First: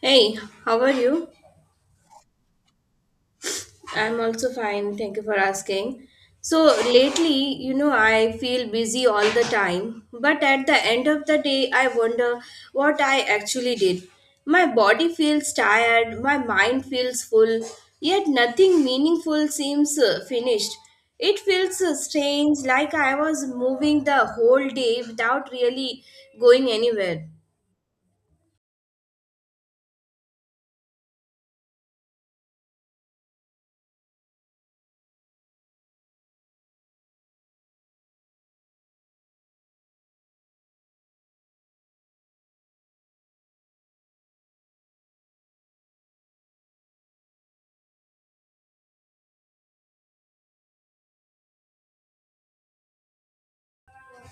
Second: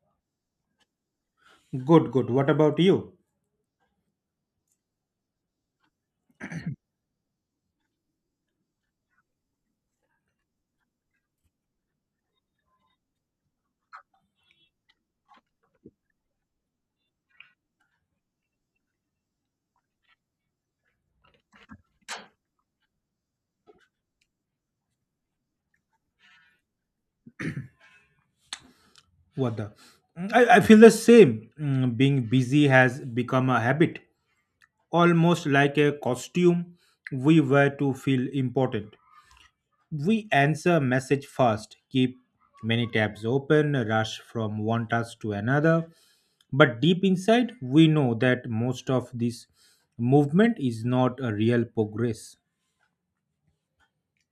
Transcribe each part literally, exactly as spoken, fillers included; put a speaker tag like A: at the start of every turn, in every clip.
A: Hey, how are you?
B: Good, good. What about you?
A: I'm also fine. Thank you for asking. So, lately, you know, I feel busy all the time, but at the end of the day, I wonder what I actually did. My body feels tired, my mind feels full, yet nothing meaningful seems uh, finished. It feels uh, strange, like I was moving the whole day without really going anywhere.
B: What the? I, I feel the same. Mm, Being busy has become a habit, almost like a costume we wear to feel important. We answer message fast, keep many tabs open, rush from one task to another. But deep inside, we know that most of this movement is not a real progress.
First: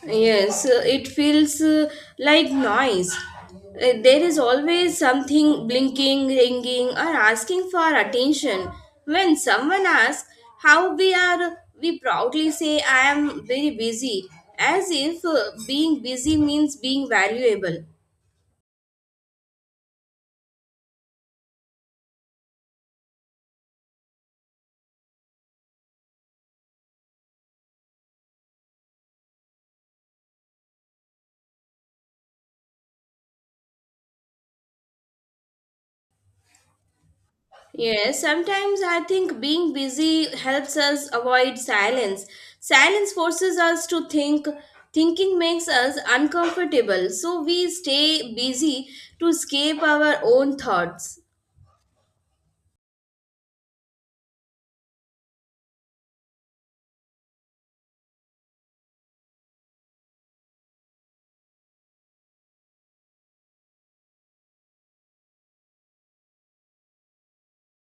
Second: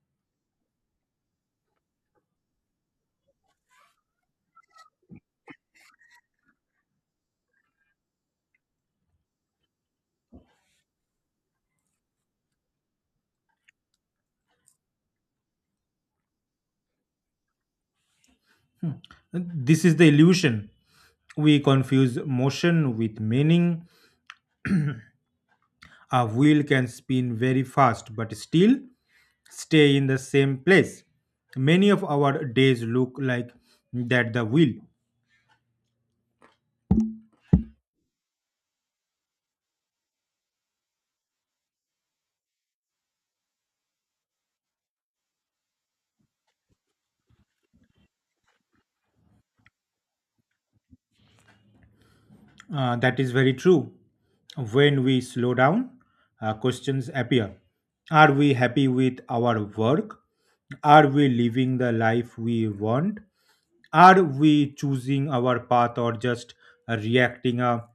A: Yes, uh, it feels uh, like noise. Uh, There is always something blinking, ringing, or asking for attention. When someone asks how we are, we proudly say, I am very busy, as if uh, being busy means being valuable.
B: This is the illusion. We confuse motion with meaning. A wheel can spin very fast but still stay in the same place. Many of our days look like that the wheel.
A: Yes, sometimes I think being busy helps us avoid silence. Silence forces us to think. Thinking makes us uncomfortable, so we stay busy to escape our own thoughts.
B: Uh, that is very true. When we slow down, uh, questions appear. Are we happy with our work? Are we living the life we want? Are we choosing our path or just uh, reacting uh,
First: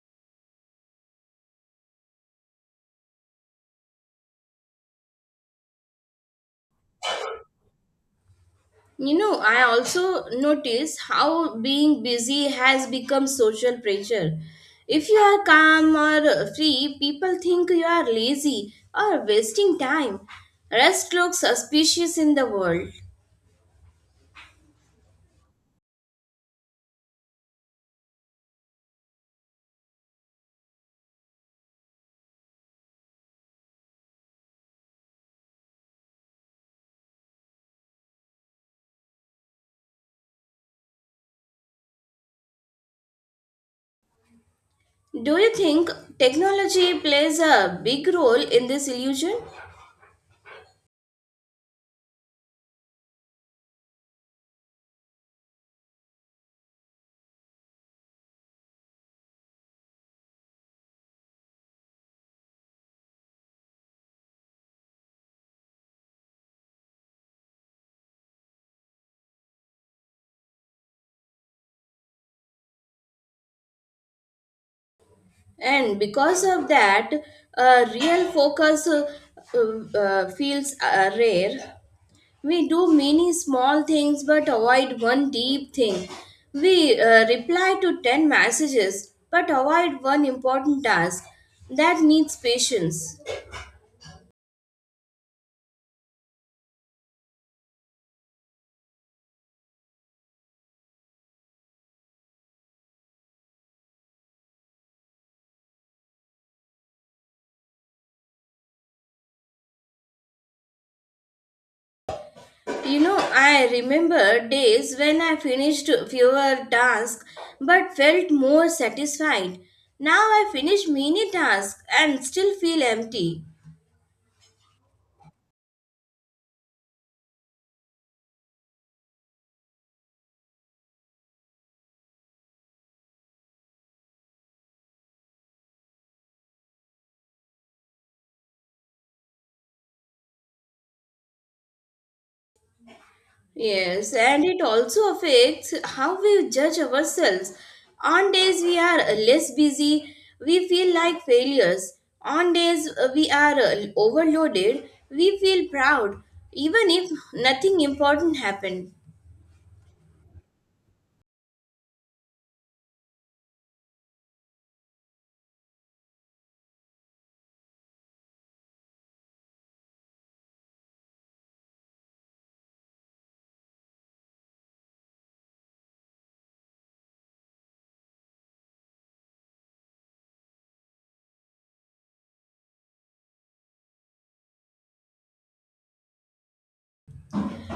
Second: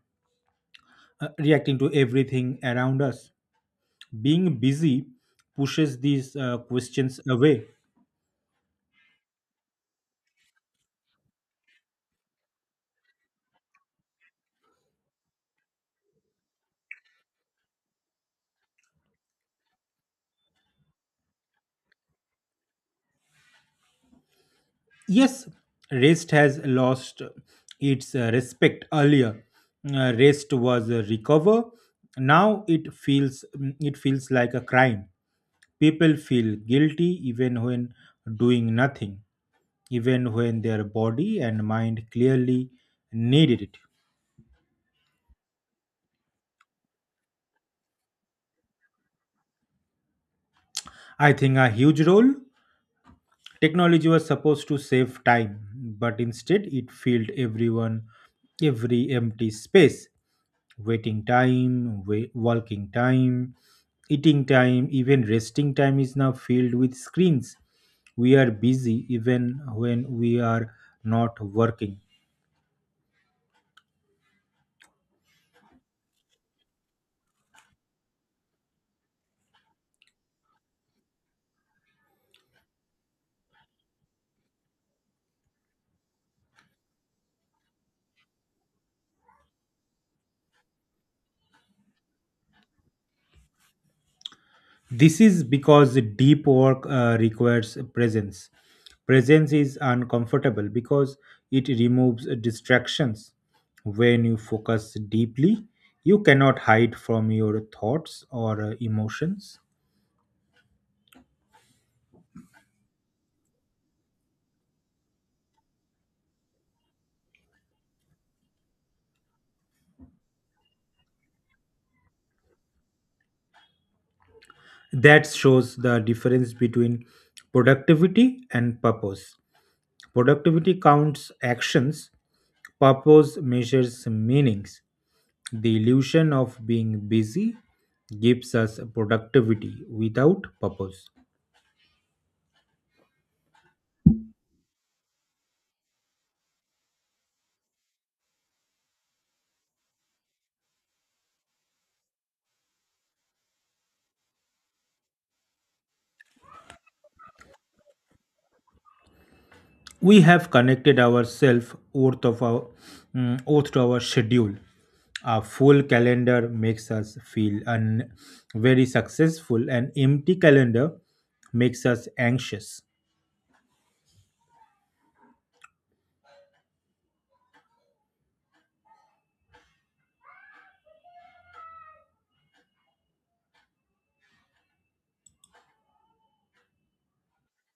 B: uh, reacting to everything around us? Being busy pushes these uh, questions away.
A: You know, I also notice how being busy has become social pressure. If you are calm or free, people think you are lazy or wasting time. Rest looks suspicious in the world.
B: Yes, rest has lost its uh, respect earlier. Uh, rest was a recover. Now it feels mm, it feels like a crime. People feel guilty even when doing nothing, even when their body and mind clearly needed it.
A: Do you think technology plays a big role in this illusion?
B: I think a huge role. Technology was supposed to save time, but instead it filled everyone, every empty space. Waiting time, wa- walking time, eating time, even resting time is now filled with screens. We are busy even when we are not working.
A: And because of that, a real focus uh, uh, feels uh, rare. We do many small things but avoid one deep thing. We uh, reply to ten messages but avoid one important task that needs patience.
B: This is because the deep work uh, requires presence. Presence is uncomfortable because it removes distractions. When you focus deeply, you cannot hide from your thoughts or uh, emotions.
A: You know, I remember days when I finished fewer tasks but felt more satisfied. Now I finish many tasks and still feel empty.
B: That shows the difference between productivity and purpose. Productivity counts actions, purpose measures meanings. The illusion of being busy gives us productivity without purpose.
A: Yes, and it also affects how we judge ourselves. On days we are less busy, we feel like failures. On days we are overloaded, we feel proud, even if nothing important happened.
B: We have connected ourselves oath of our mm, oath to our schedule. A full calendar makes us feel un- very successful. An empty calendar makes us anxious.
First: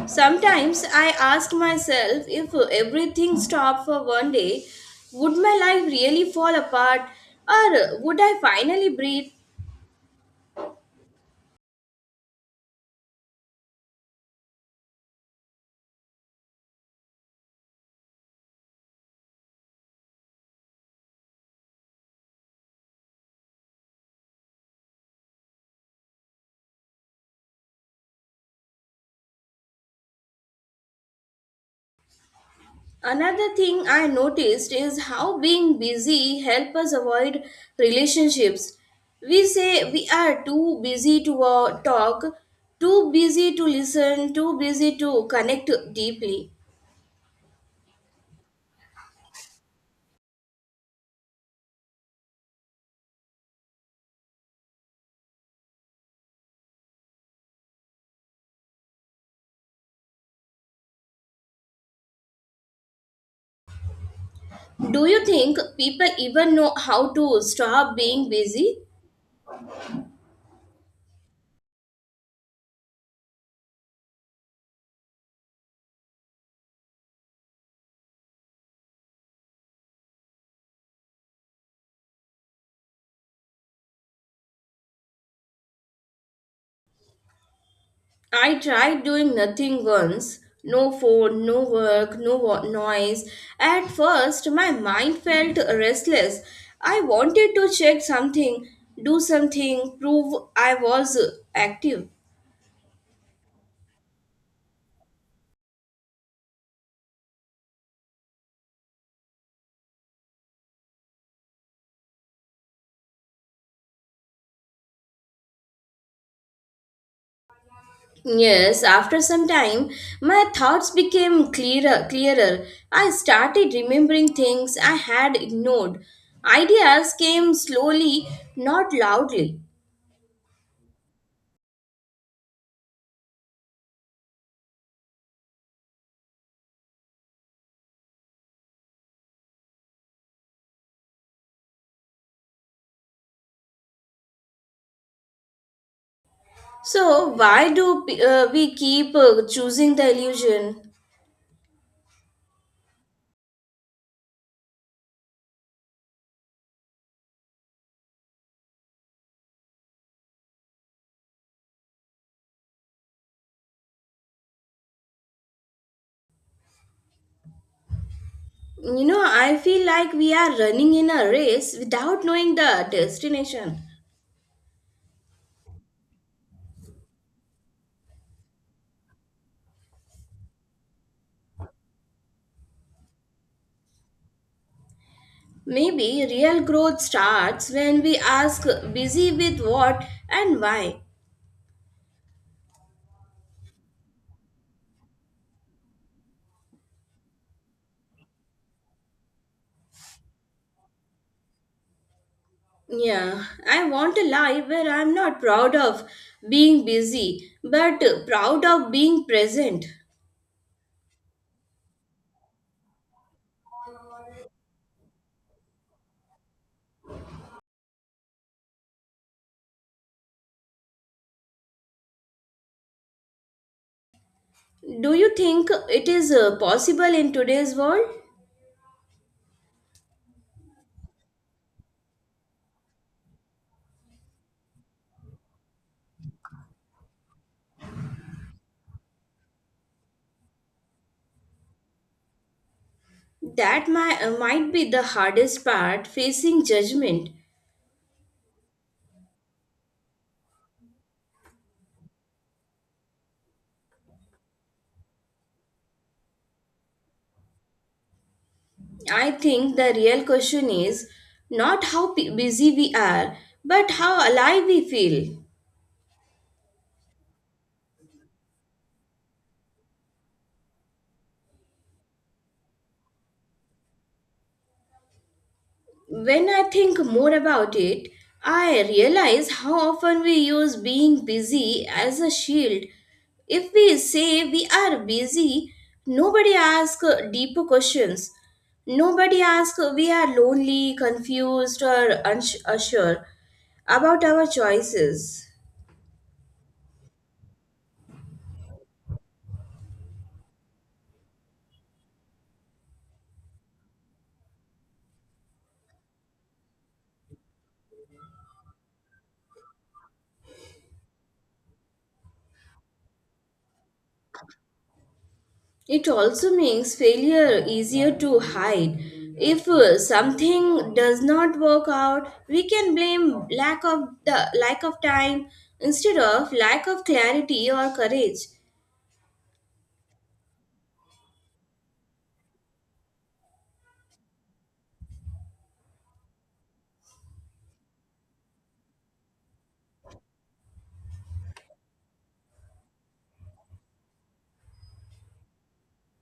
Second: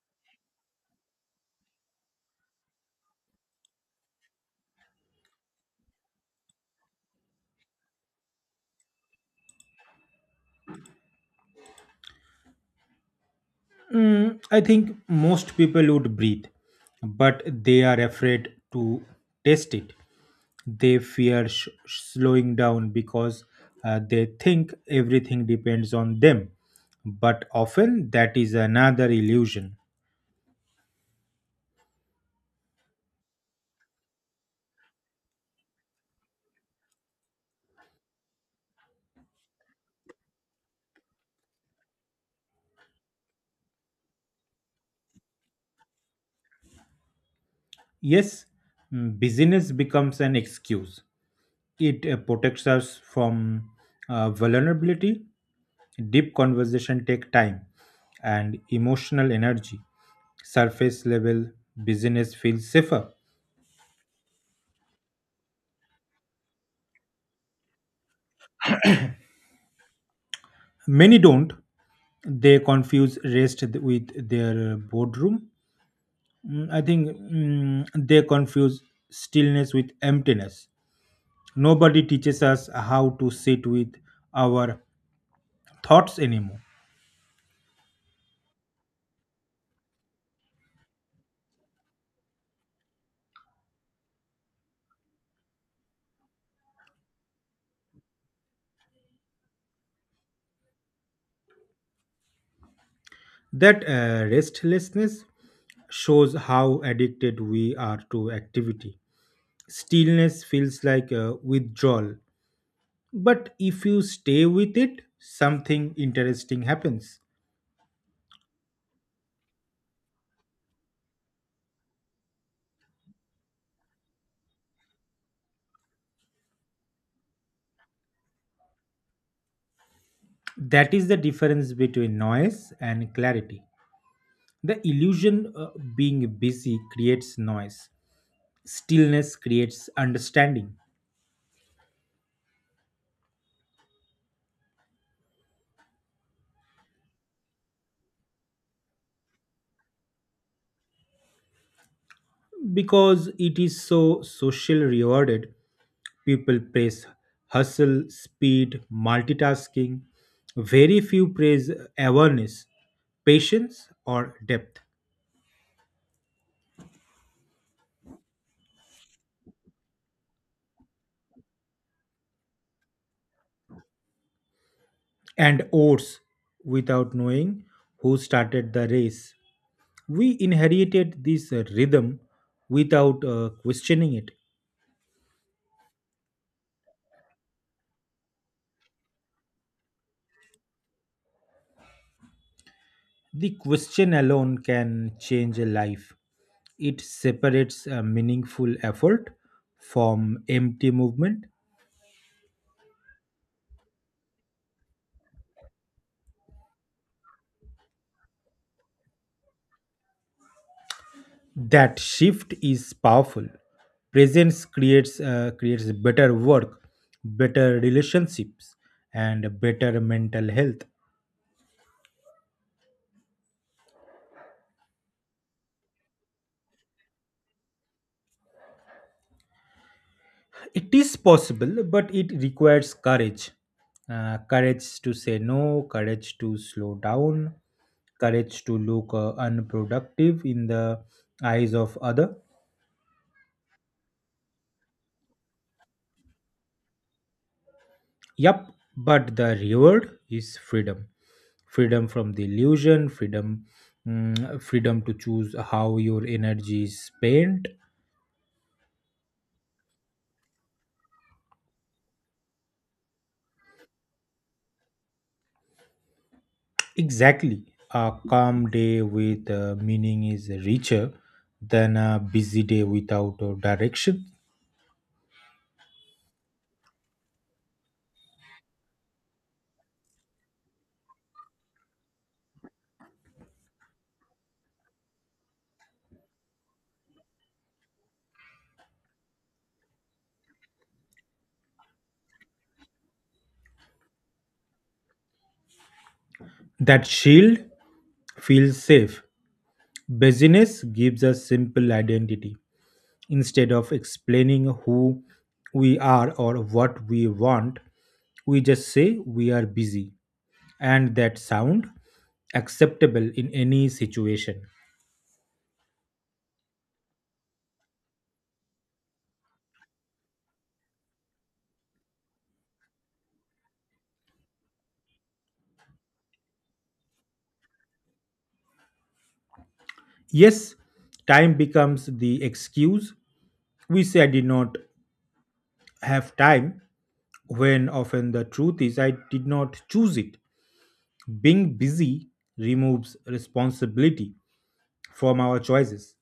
A: Sometimes I ask myself if everything stopped for one day, would my life really fall apart or would I finally breathe?
B: Mm, I think most people would breathe, but they are afraid to test it. They fear sh- slowing down because uh, they think everything depends on them. But often that is another illusion.
A: Another thing I noticed is how being busy helps us avoid relationships. We say we are too busy to uh, talk, too busy to listen, too busy to connect deeply.
B: Yes, mm, busyness becomes an excuse. It uh, protects us from uh, vulnerability. Deep conversation take time and emotional energy. Surface level business feels safer.
A: Do you think people even know how to stop being busy?
B: Many don't. They confuse rest with their uh, boardroom. Mm, I think mm, they confuse stillness with emptiness. Nobody teaches us how to sit with our thoughts anymore.
A: I tried doing nothing once. No phone, no work, no wo- noise. At first, my mind felt restless. I wanted to check something, do something, prove I was active.
B: That uh, restlessness shows how addicted we are to activity. Stillness feels like a withdrawal, but if you stay with it, something interesting happens.
A: Yes, after some time, my thoughts became clearer, clearer. I started remembering things I had ignored. Ideas came slowly, not loudly.
B: That is the difference between noise and clarity. The illusion of being busy creates noise, stillness creates understanding.
A: So, why do uh, we keep uh, choosing the illusion?
B: Because it is so social rewarded, people praise hustle, speed, multitasking. Very few praise awareness, patience, or depth.
A: You know, I feel like we are running in a race without knowing the destination.
B: And oars without knowing who started the race. We inherited this uh, rhythm without uh, questioning it.
A: Maybe real growth starts when we ask busy with what and why.
B: The question alone can change a life. It separates a meaningful effort from empty movement.
A: Yeah, I want a life where I'm not proud of being busy, but proud of being present.
B: That shift is powerful. Presence creates uh, creates better work, better relationships, and better mental health.
A: Do you think it is uh, possible in today's world?
B: It is possible, but it requires courage. Uh, courage to say no, courage to slow down, courage to look uh, unproductive in the eyes of other.
A: That might, might be the hardest part facing judgment.
B: Yup, but the reward is freedom. Freedom from the illusion, freedom mm, freedom to choose how your energy is spent.
A: I think the real question is not how p- busy we are, but how alive we feel.
B: Exactly. A calm day with uh, meaning is richer than a busy day without uh, direction.
A: When I think more about it, I realize how often we use being busy as a shield. If we say we are busy, nobody asks deeper questions. Nobody asks we are lonely, confused, or uns- unsure about our choices.
B: That shield feels safe. Busyness gives us simple identity. Instead of explaining who we are or what we want, we just say we are busy. And that sound acceptable in any situation.
A: It also makes failure easier to hide. If uh, something does not work out, we can blame lack of the lack of time instead of lack of clarity or courage.
B: Yes, time becomes the excuse. We say I did not have time when often the truth is I did not choose it. Being busy removes responsibility from our choices.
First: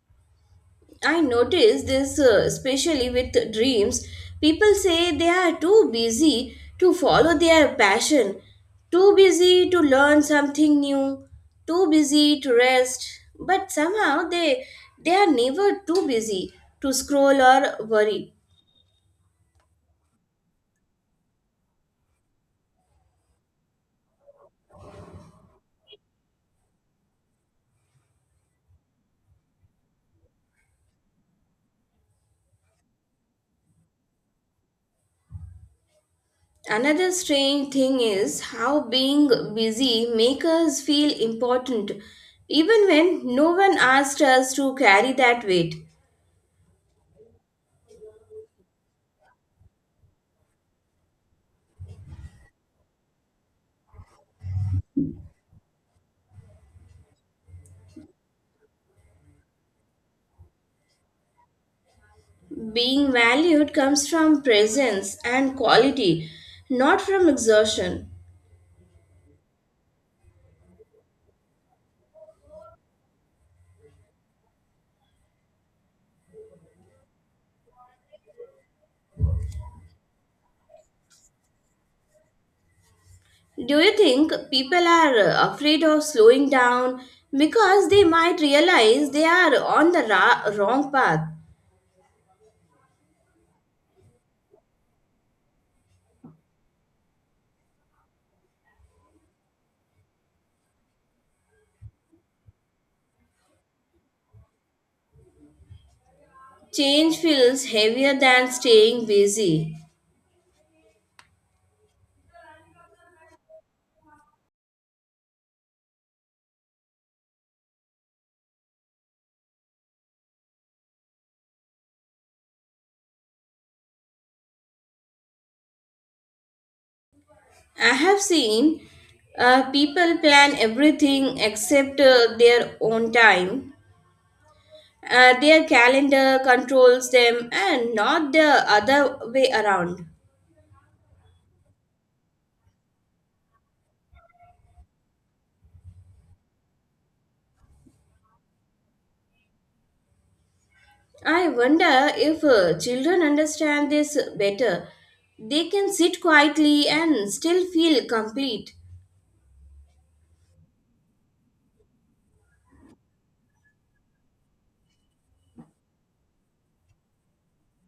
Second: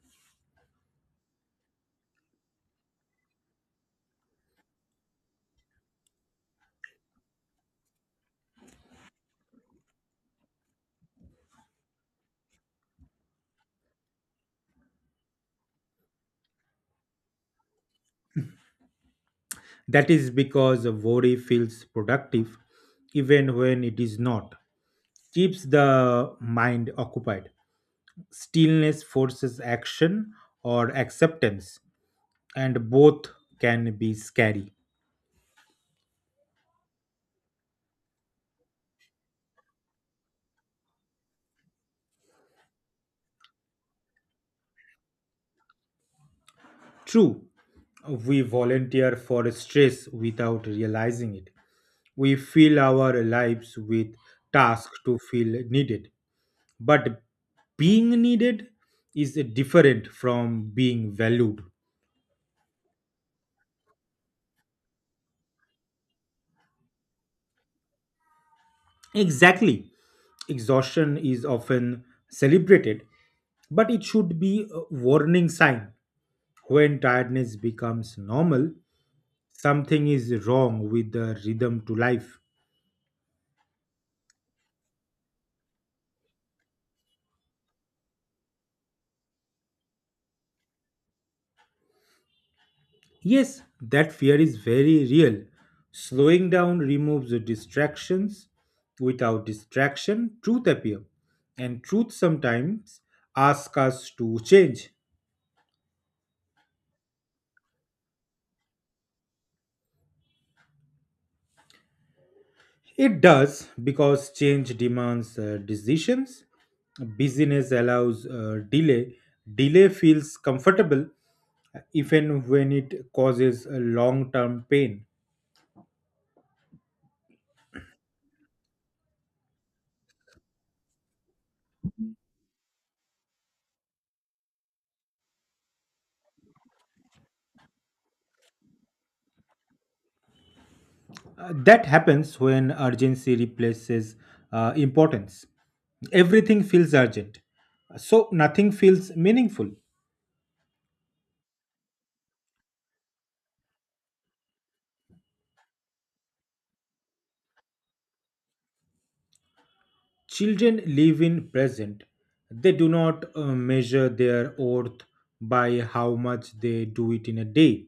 A: I notice this uh, especially with dreams. People say they are too busy to follow their passion, too busy to learn something new, too busy to rest, but somehow they they are never too busy to scroll or worry.
B: That is because worry feels productive even when it is not, keeps the mind occupied. Stillness forces action or acceptance, and both can be scary.
A: Another strange thing is how being busy makes us feel important even when no one asked us to carry that weight.
B: True, we volunteer for stress without realizing it. We fill our lives with tasks to feel needed. But being needed is different from being valued.
A: Being valued comes from presence and quality, not from exertion.
B: Exactly. Exhaustion is often celebrated, but it should be a warning sign. When tiredness becomes normal, something is wrong with the rhythm to life.
A: Do you think people are uh, afraid of slowing down because they might realize they are on the ra- wrong path?
B: Yes, that fear is very real. Slowing down removes the distractions. Without distraction, truth appears. And truth sometimes asks us to change.
A: Change feels heavier than staying busy.
B: It does because change demands uh, decisions. Busyness allows uh, delay. Delay feels comfortable even when it causes long term pain.
A: I have seen uh, people plan everything except uh, their own time. Uh, their calendar controls them and not the other way around.
B: Uh, that happens when urgency replaces uh, importance. Everything feels urgent, so nothing feels meaningful.
A: I wonder if uh, children understand this better. They can sit quietly and still feel complete.
B: Children live in present. They do not uh, measure their worth by how much they do it in a day.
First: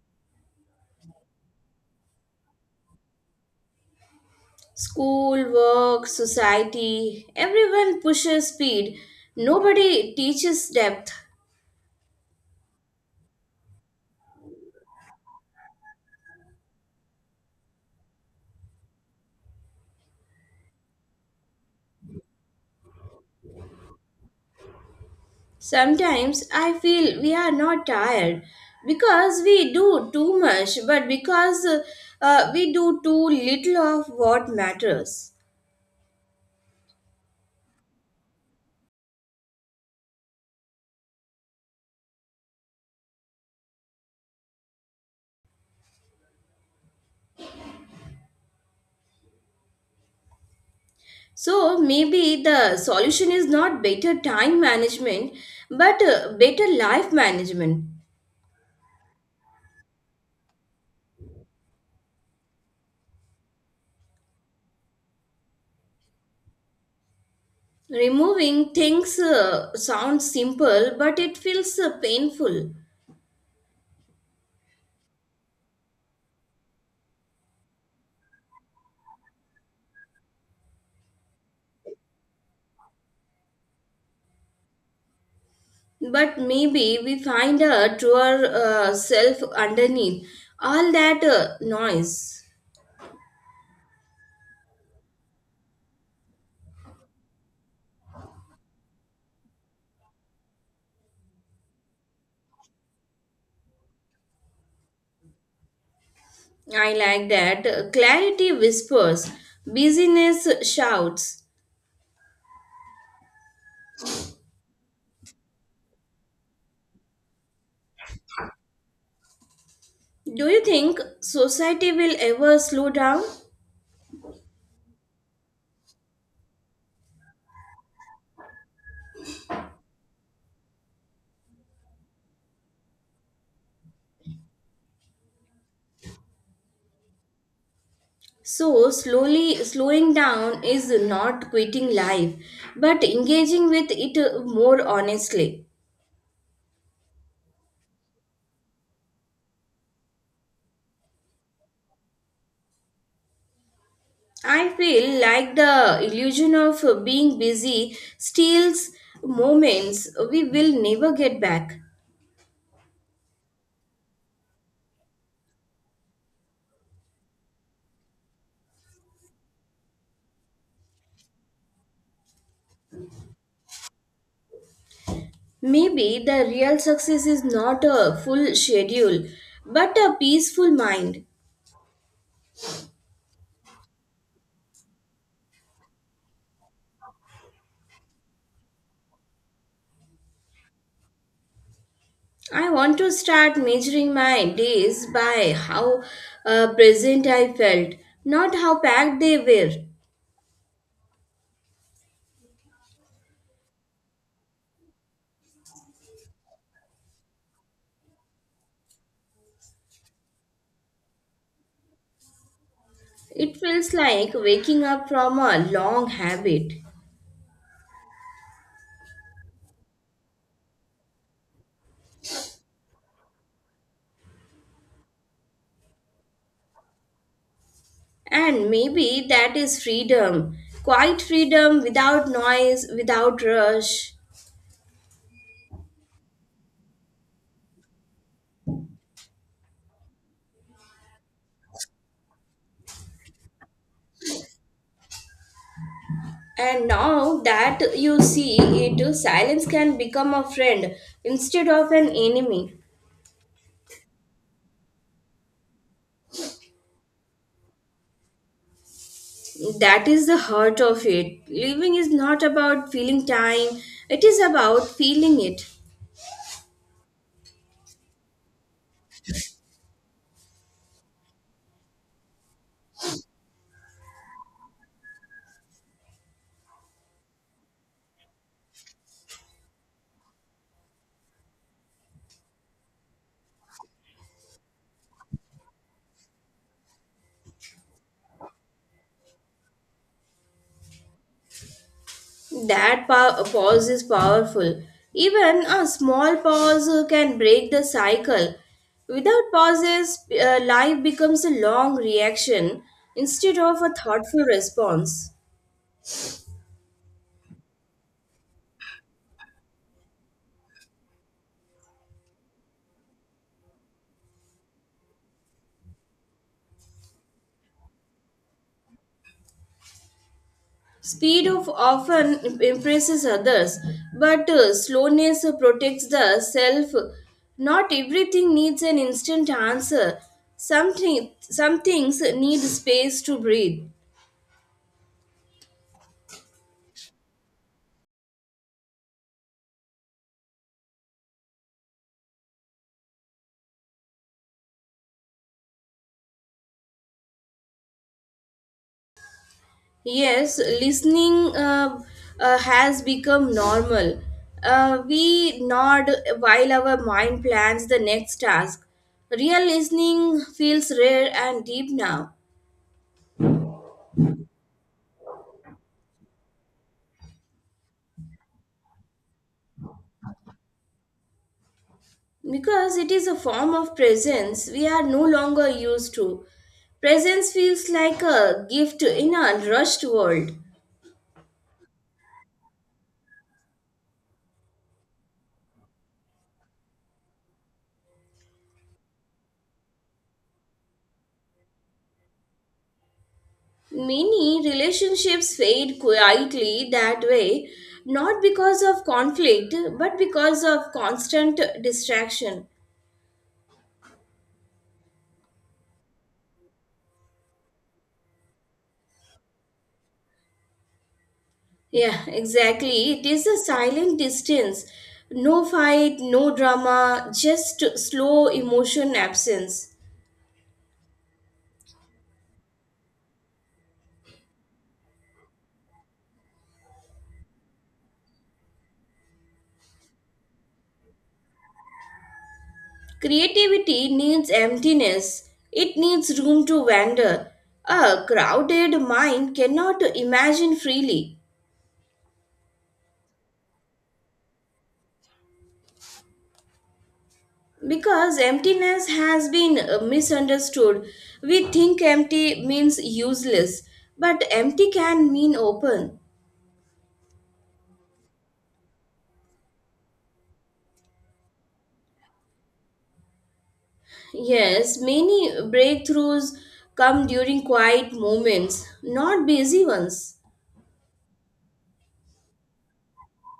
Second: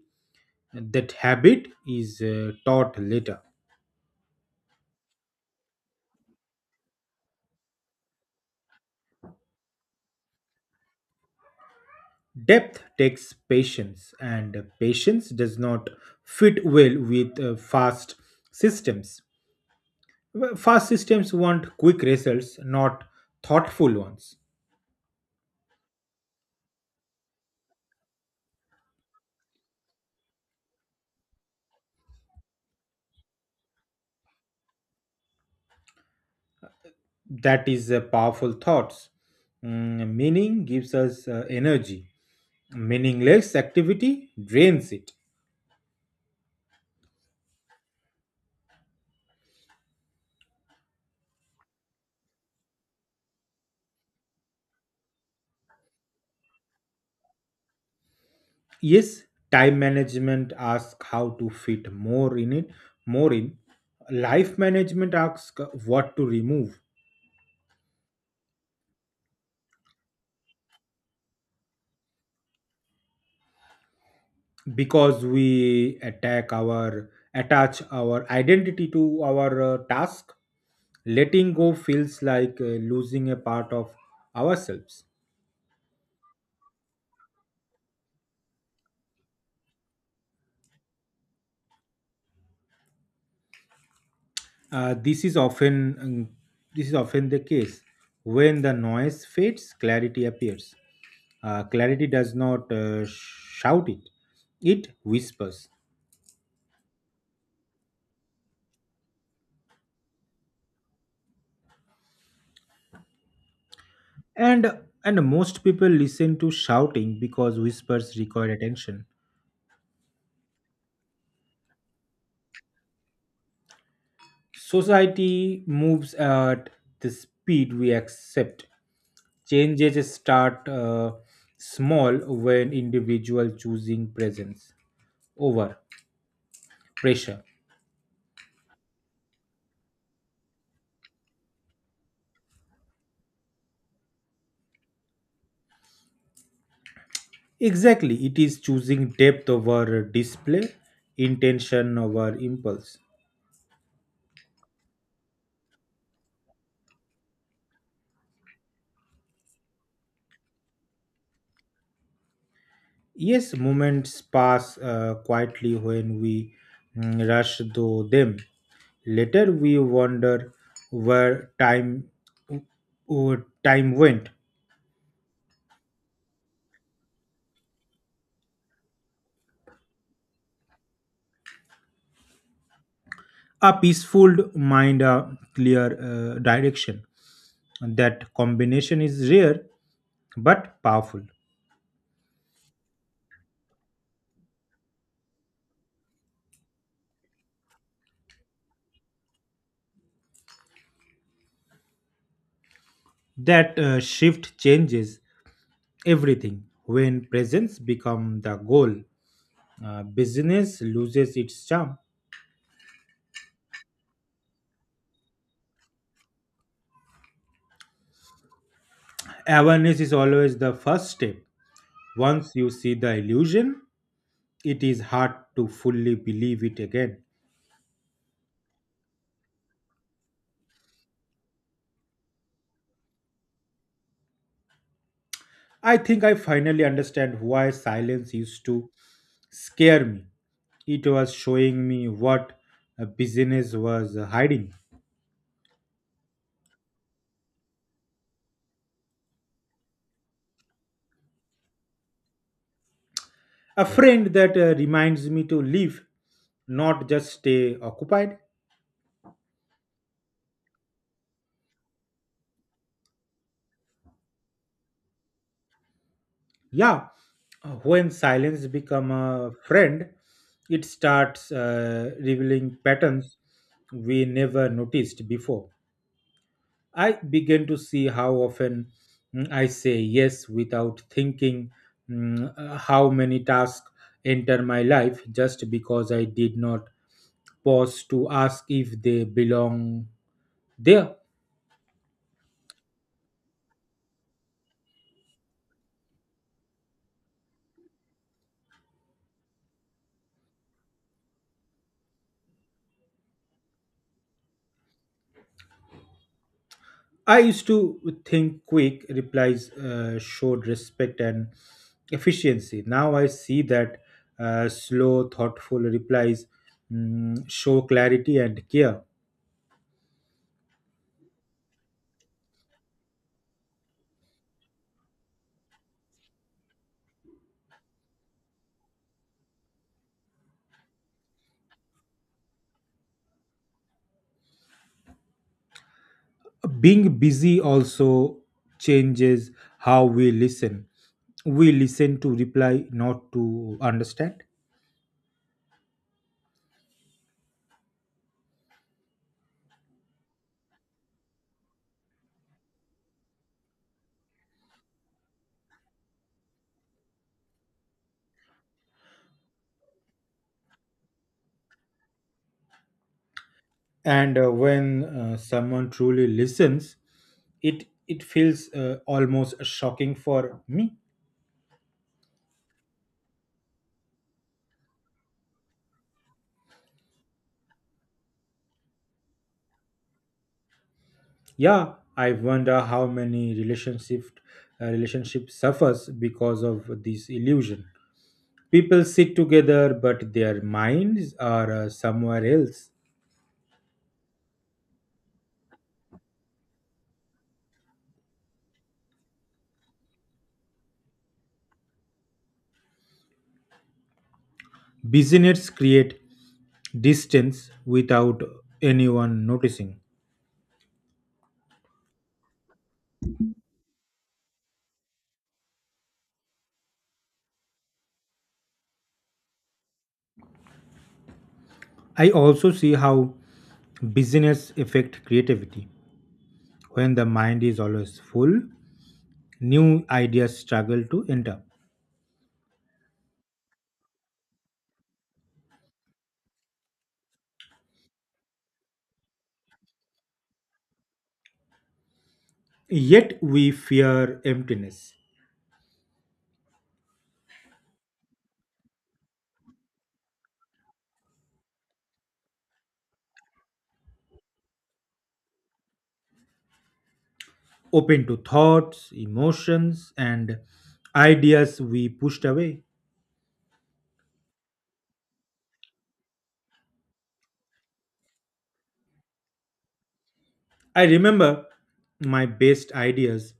B: That habit is uh, taught later.
A: School, work, society, everyone pushes speed. Nobody teaches depth.
B: Depth takes patience, and patience does not fit well with uh, fast systems. Well, fast systems want quick results, not thoughtful ones.
A: Sometimes I feel we are not tired because we do too much, but because uh, uh, we do too little of what matters.
B: That is a powerful thoughts. Mm, meaning gives us uh, energy. Meaningless activity drains it.
A: So maybe the solution is not better time management, but uh, better life management.
B: Yes, time management asks how to fit more in it, more in. Life management asks what to remove.
A: Removing things uh, sounds simple, but it feels uh, painful.
B: Because we attack our attach our identity to our uh, task. Letting go feels like uh, losing a part of ourselves.
A: But maybe we find a truer uh, self underneath all that uh, noise.
B: Uh, this is often um, this is often the case. When the noise fades, clarity appears. Uh, clarity does not uh, shout it; it whispers.
A: I like that. uh, Clarity whispers, busyness shouts.
B: And and most people listen to shouting because whispers require attention.
A: Do you think society will ever slow down?
B: Society moves at the speed we accept. Changes start uh, small when individual choosing presence over pressure.
A: So, slowly slowing down is not quitting life, but engaging with it uh, more honestly.
B: Exactly, it is choosing depth over display, intention over impulse.
A: I feel like the illusion of uh, being busy steals moments we will never get back.
B: Yes, moments pass uh, quietly when we mm, rush through them. Later, we wonder where time uh, where time went.
A: Maybe the real success is not a full schedule, but a peaceful mind.
B: A peaceful mind, a clear uh, direction. That combination is rare but powerful.
A: I want to start measuring my days by how uh, present I felt, not how packed they were.
B: That uh, shift changes everything when presence become the goal. Uh, business loses its charm.
A: It feels like waking up from a long habit.
B: Awareness is always the first step. Once you see the illusion, it is hard to fully believe it again.
A: And maybe that is freedom. Quiet freedom without noise, without rush.
B: I think I finally understand why silence used to scare me. It was showing me what a business was hiding.
A: And now that you see it, silence can become a friend instead of an enemy.
B: A friend that uh, reminds me to live, not just stay occupied.
A: That is the heart of it. Living is not about feeling time, it is about feeling it.
B: Yeah, uh, when silence become a friend, it starts uh, revealing patterns we never noticed before. I began to see how often mm, I say yes without thinking, mm, uh, how many tasks enter my life just because I did not pause to ask if they belong there.
A: That pow- pause is powerful. Even a small pause uh, can break the cycle. Without pauses, uh, life becomes a long reaction instead of a thoughtful response.
B: I used to think quick replies uh, showed respect and efficiency. Now I see that uh, slow, thoughtful replies mm, show clarity and care.
A: Speed of often im- impresses others, but uh, slowness uh, protects the self. Not everything needs an instant answer. Some, thi- some things need space to breathe.
B: Being busy also changes how we listen. We listen to reply, not to understand.
A: Yes, listening uh, uh, has become normal. Uh, we nod while our mind plans the next task. Real listening feels rare and deep now
B: And uh, when uh, someone truly listens, it it feels uh, almost shocking for me.
A: because it is a form of presence we are no longer used to. Presence feels like a gift in a rushed world.
B: Yeah, I wonder how many relationship uh, relationship suffers because of this illusion. People sit together but their minds are uh, somewhere else.
A: Many relationships fade quietly that way, not because of conflict, but because of constant distraction.
B: Business create distance without anyone noticing.
A: Yeah, exactly. It is a silent distance. No fight, no drama, just slow emotion absence.
B: I also see how business affect creativity. When the mind is always full, new ideas struggle to enter.
A: Creativity needs emptiness, it needs room to wander. A crowded mind cannot imagine freely
B: Yet we fear emptiness,
A: because emptiness has been uh, misunderstood. We think empty means useless, but empty can mean open.
B: open to thoughts, emotions, and ideas we pushed away.
A: Yes, many breakthroughs come during quiet moments, not busy ones.
B: I remember my best ideas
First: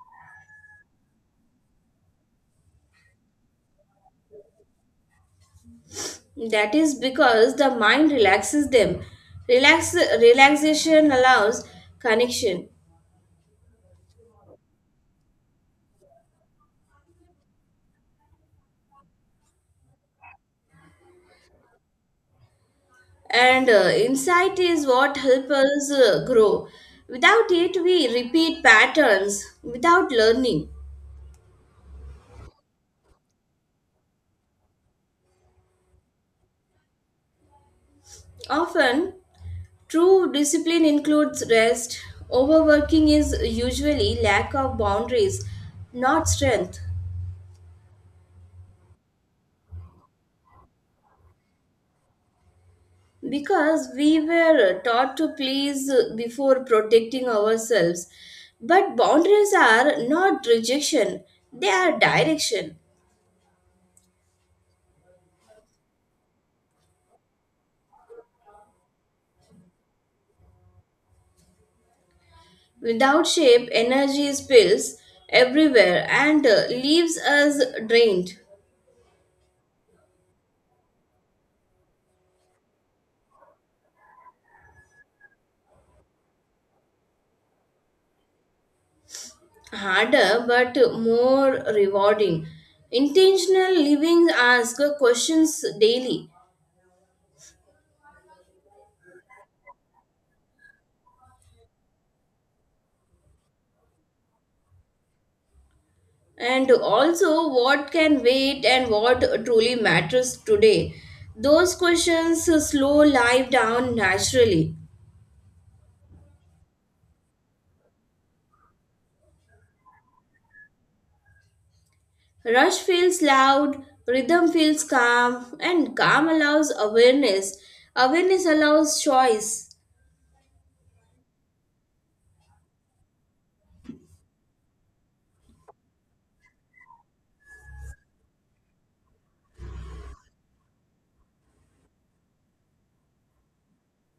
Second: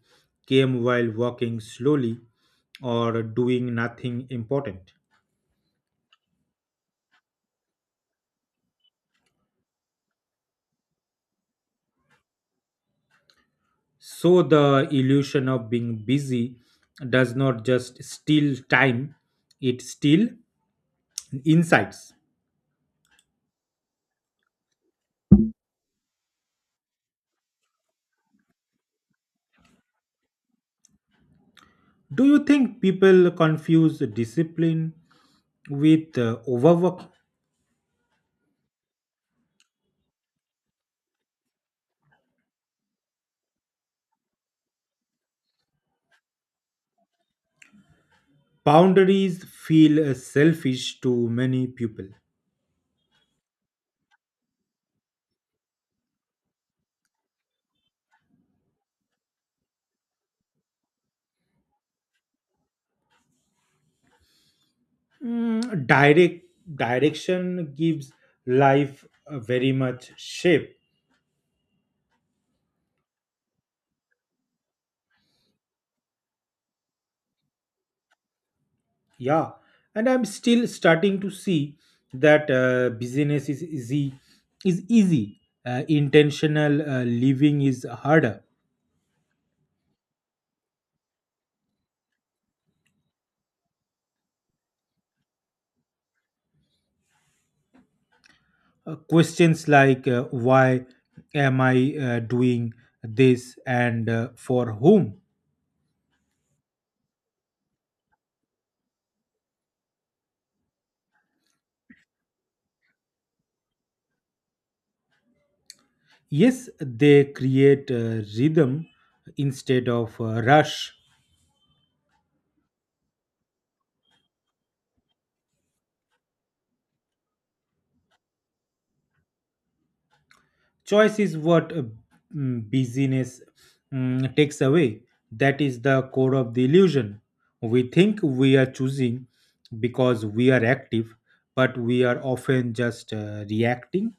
B: came while walking slowly or doing nothing important.
A: That is because the mind relaxes them. Relax, relaxation allows connection,
B: So the illusion of being busy does not just steal time, it steals insights.
A: and uh, insight is what helps us uh, grow. Without it, we repeat patterns without learning.
B: Do you think people confuse discipline with uh, overwork?
A: Often, true discipline includes rest. Overworking is usually lack of boundaries, not strength.
B: Boundaries feel uh, selfish to many people.
A: Because we were taught to please before protecting ourselves. But boundaries are not rejection, they are direction.
B: Mm, direct Direction gives life a very much shape.
A: Without shape, energy spills everywhere and uh, leaves us drained.
B: Yeah, and I'm still starting to see that uh, business is easy is easy uh, intentional uh, living is harder.
A: Harder but more rewarding. Intentional living asks questions daily.
B: Uh, questions like uh, why am I uh, doing this and uh, for whom.
A: And also, what can wait and what truly matters today? Those questions slow life down naturally.
B: Yes, they create uh, rhythm instead of uh, rush.
A: Rush feels loud, rhythm feels calm, and calm allows awareness. Awareness allows choice.
B: Choice is what uh, mm, busyness mm, takes away. That is the core of the illusion. We think we are choosing because we are active, but we are often just uh, reacting.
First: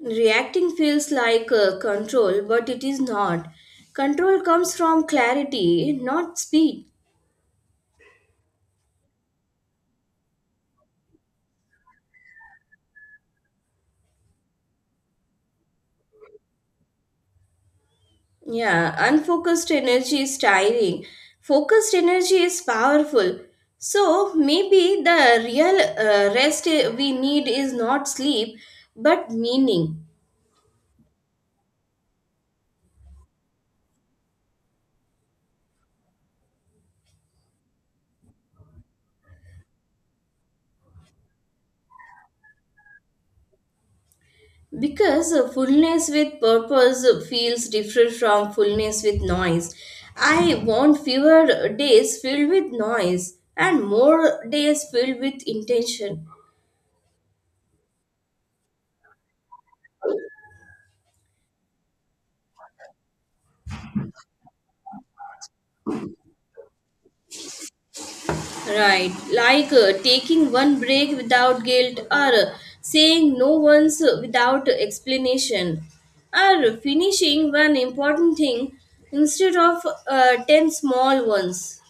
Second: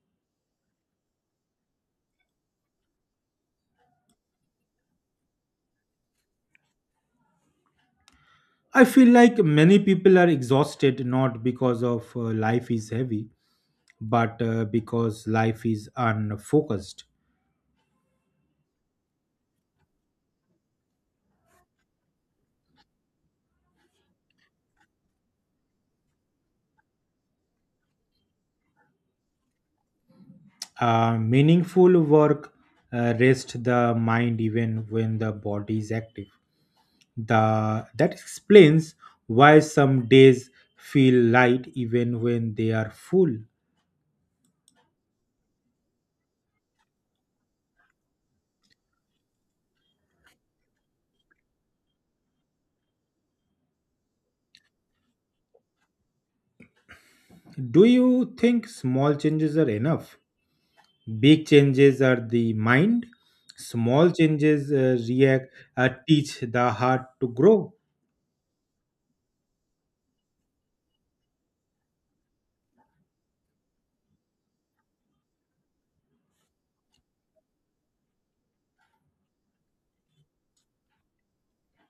A: Reacting feels like uh, control, but it is not. Control comes from clarity, not speed.
B: I feel like many people are exhausted not because of uh, life is heavy but uh, because life is unfocused.
A: Yeah, unfocused energy is tiring. Focused energy is powerful. So maybe the real uh, rest uh, we need is not sleep but meaning.
B: Uh, meaningful work uh, rest the mind even when the body is active. The, that explains why some days feel light even when they are full.
A: Because uh, fullness with purpose uh, feels different from fullness with noise. I want fewer days filled with noise and more days filled with intention.
B: Do you think small changes are enough? Big changes are the mind. Small changes uh, react, uh, teach the heart to grow.
A: Right, like uh, taking one break without guilt, or uh, saying no once without explanation, or finishing one important thing instead of uh, ten small ones.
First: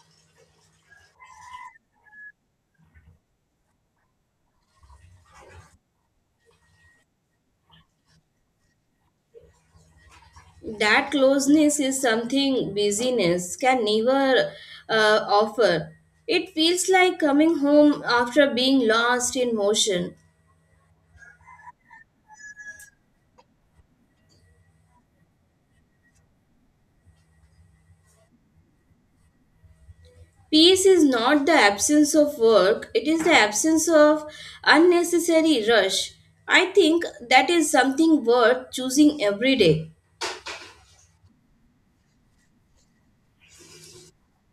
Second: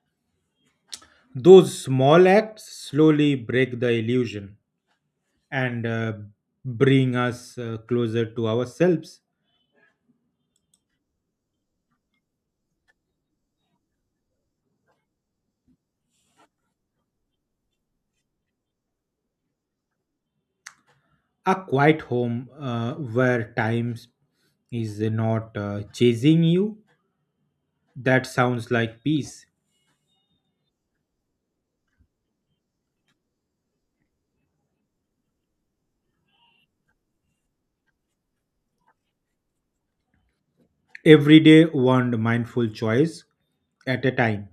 B: Those small acts slowly break the illusion and uh, bring us uh, closer to ourselves.
A: That closeness is something busyness can never uh, offer. It feels like coming home after being lost in motion.
B: A quiet home uh, where time is not uh, chasing you. That sounds like peace.
A: Peace is not the absence of work, it is the absence of unnecessary rush. I think that is something worth choosing every day.
B: Every day, one mindful choice at a time.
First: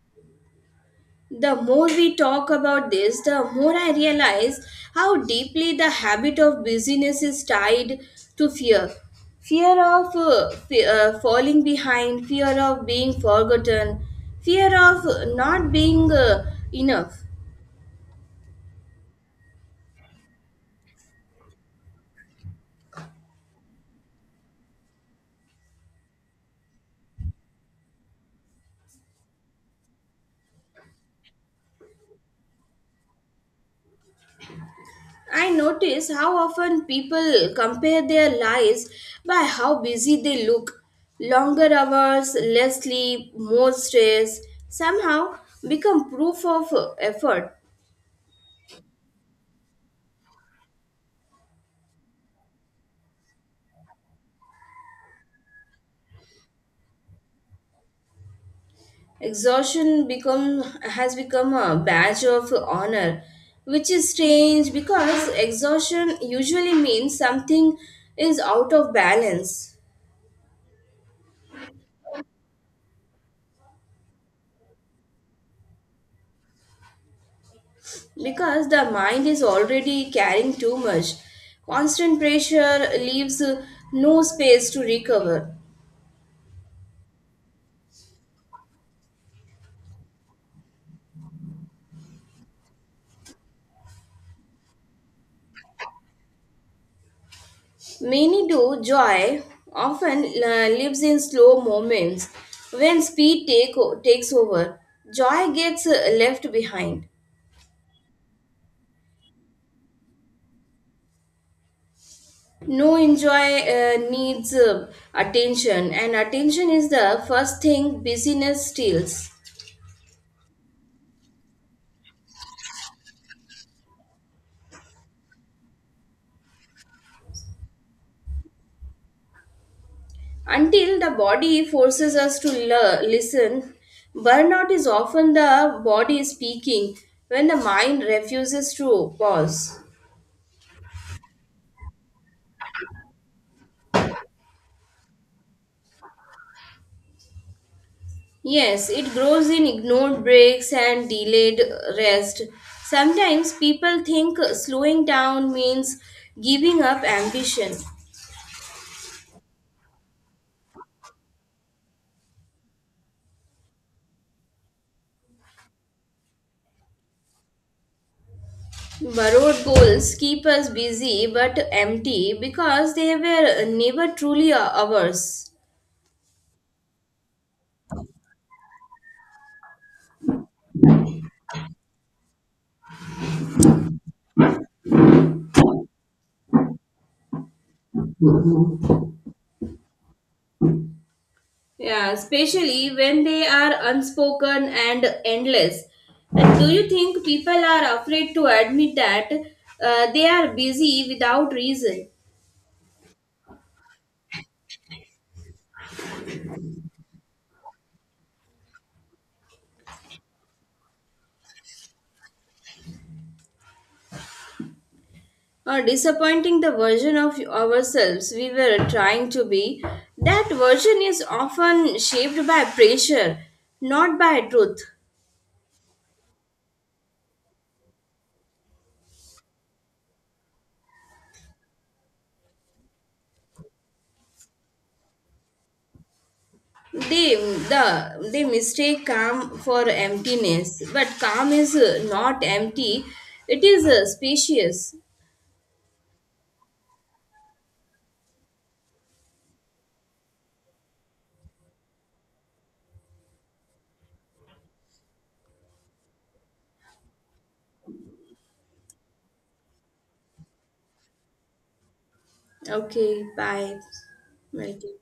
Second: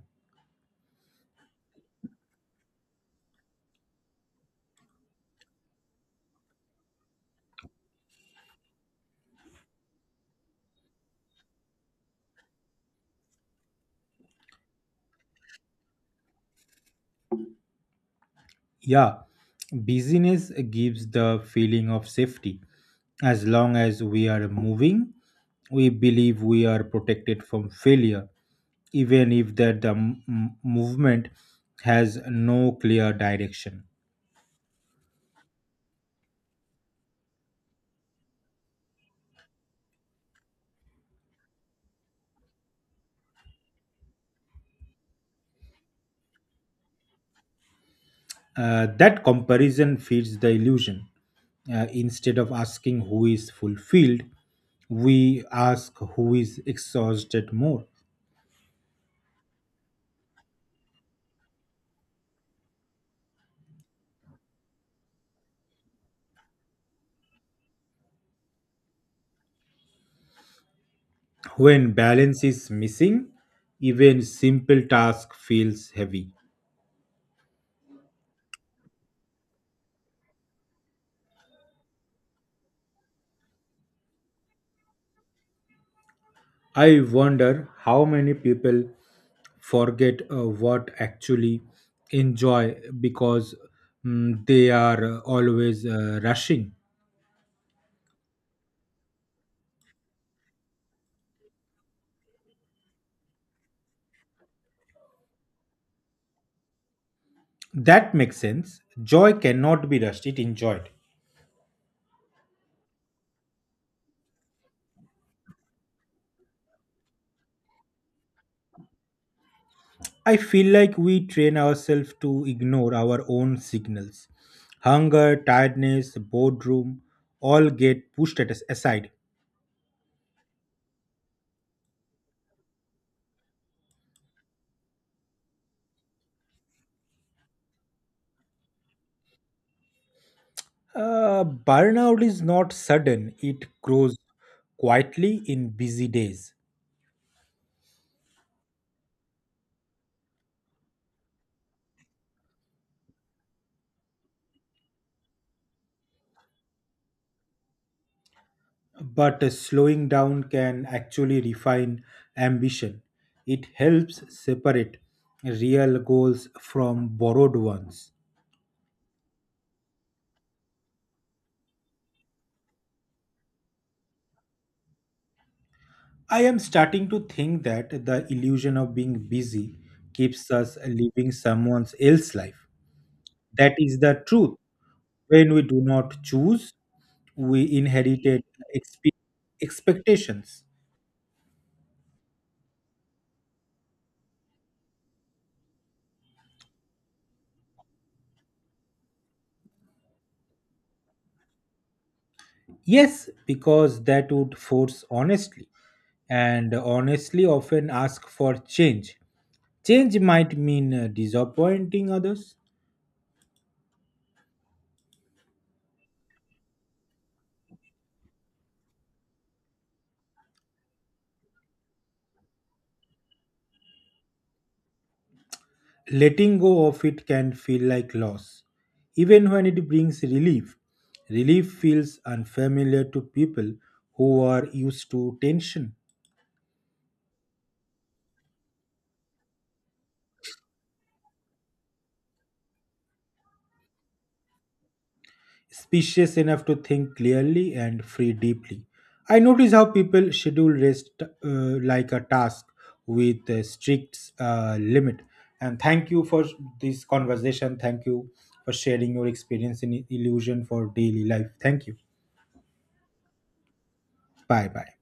A: The more we talk about this, the more I realize how deeply the habit of busyness is tied to fear. Fear of uh, fe- uh, falling behind, fear of being forgotten, fear of uh, not being uh, enough.
B: Yeah, busyness gives the feeling of safety. As long as we are moving, we believe we are protected from failure, even if that the m- m- movement has no clear direction.
A: I notice how often people compare their lives by how busy they look. Longer hours, less sleep, more stress somehow become proof of uh, effort.
B: Uh, that comparison feeds the illusion. Uh, instead of asking who is fulfilled, we ask who is exhausted more.
A: Exhaustion become has become a badge of honor, which is strange because exhaustion usually means something is out of balance.
B: When balance is missing, even simple task feels heavy.
A: Because the mind is already carrying too much. Constant pressure leaves uh, no space to recover.
B: I wonder how many people forget uh, what actually enjoy because mm, they are uh, always uh, rushing.
A: Many do joy often uh, lives in slow moments when speed take o- takes over. Joy gets uh, left behind.
B: That makes sense. Joy cannot be rushed, it enjoyed.
A: No enjoy uh, needs uh, attention, and attention is the first thing busyness steals.
B: I feel like we train ourselves to ignore our own signals. Hunger, tiredness, boredom all get pushed at us aside.
A: Until the body forces us to le- listen, burnout is often the body speaking when the mind refuses to pause.
B: Uh, burnout is not sudden, it grows quietly in busy days.
A: Yes, it grows in ignored breaks and delayed rest. Sometimes people think slowing down means giving up ambition.
B: But uh, slowing down can actually refine ambition. It helps separate real goals from borrowed ones.
A: Borrowed goals keep us busy but empty because they were never truly ours.
B: I am starting to think that the illusion of being busy keeps us living someone else's life. That is the truth. When we do not choose, we inherited expe- expectations.
A: Yeah, especially when they are unspoken and endless. And do you think people are afraid to admit that uh, they are busy without reason
B: Yes, because that would force honestly, and honestly often ask for change. Change might mean uh, disappointing others.
A: or disappointing the version of ourselves we were trying to be? That version is often shaped by pressure, not by truth.
B: Letting go of it can feel like loss, even when it brings relief. Relief feels unfamiliar to people who are used to tension,
A: They, the, they mistake calm for emptiness, but calm is uh, not empty, it is uh, spacious.
B: spacious enough to think clearly and free deeply. I notice how people schedule rest uh, like a task with a strict uh, limit. And thank you for this conversation. Thank you for sharing your experience in illusion for daily life. Thank you.
A: Okay, bye.
B: Bye bye.
A: Welcome.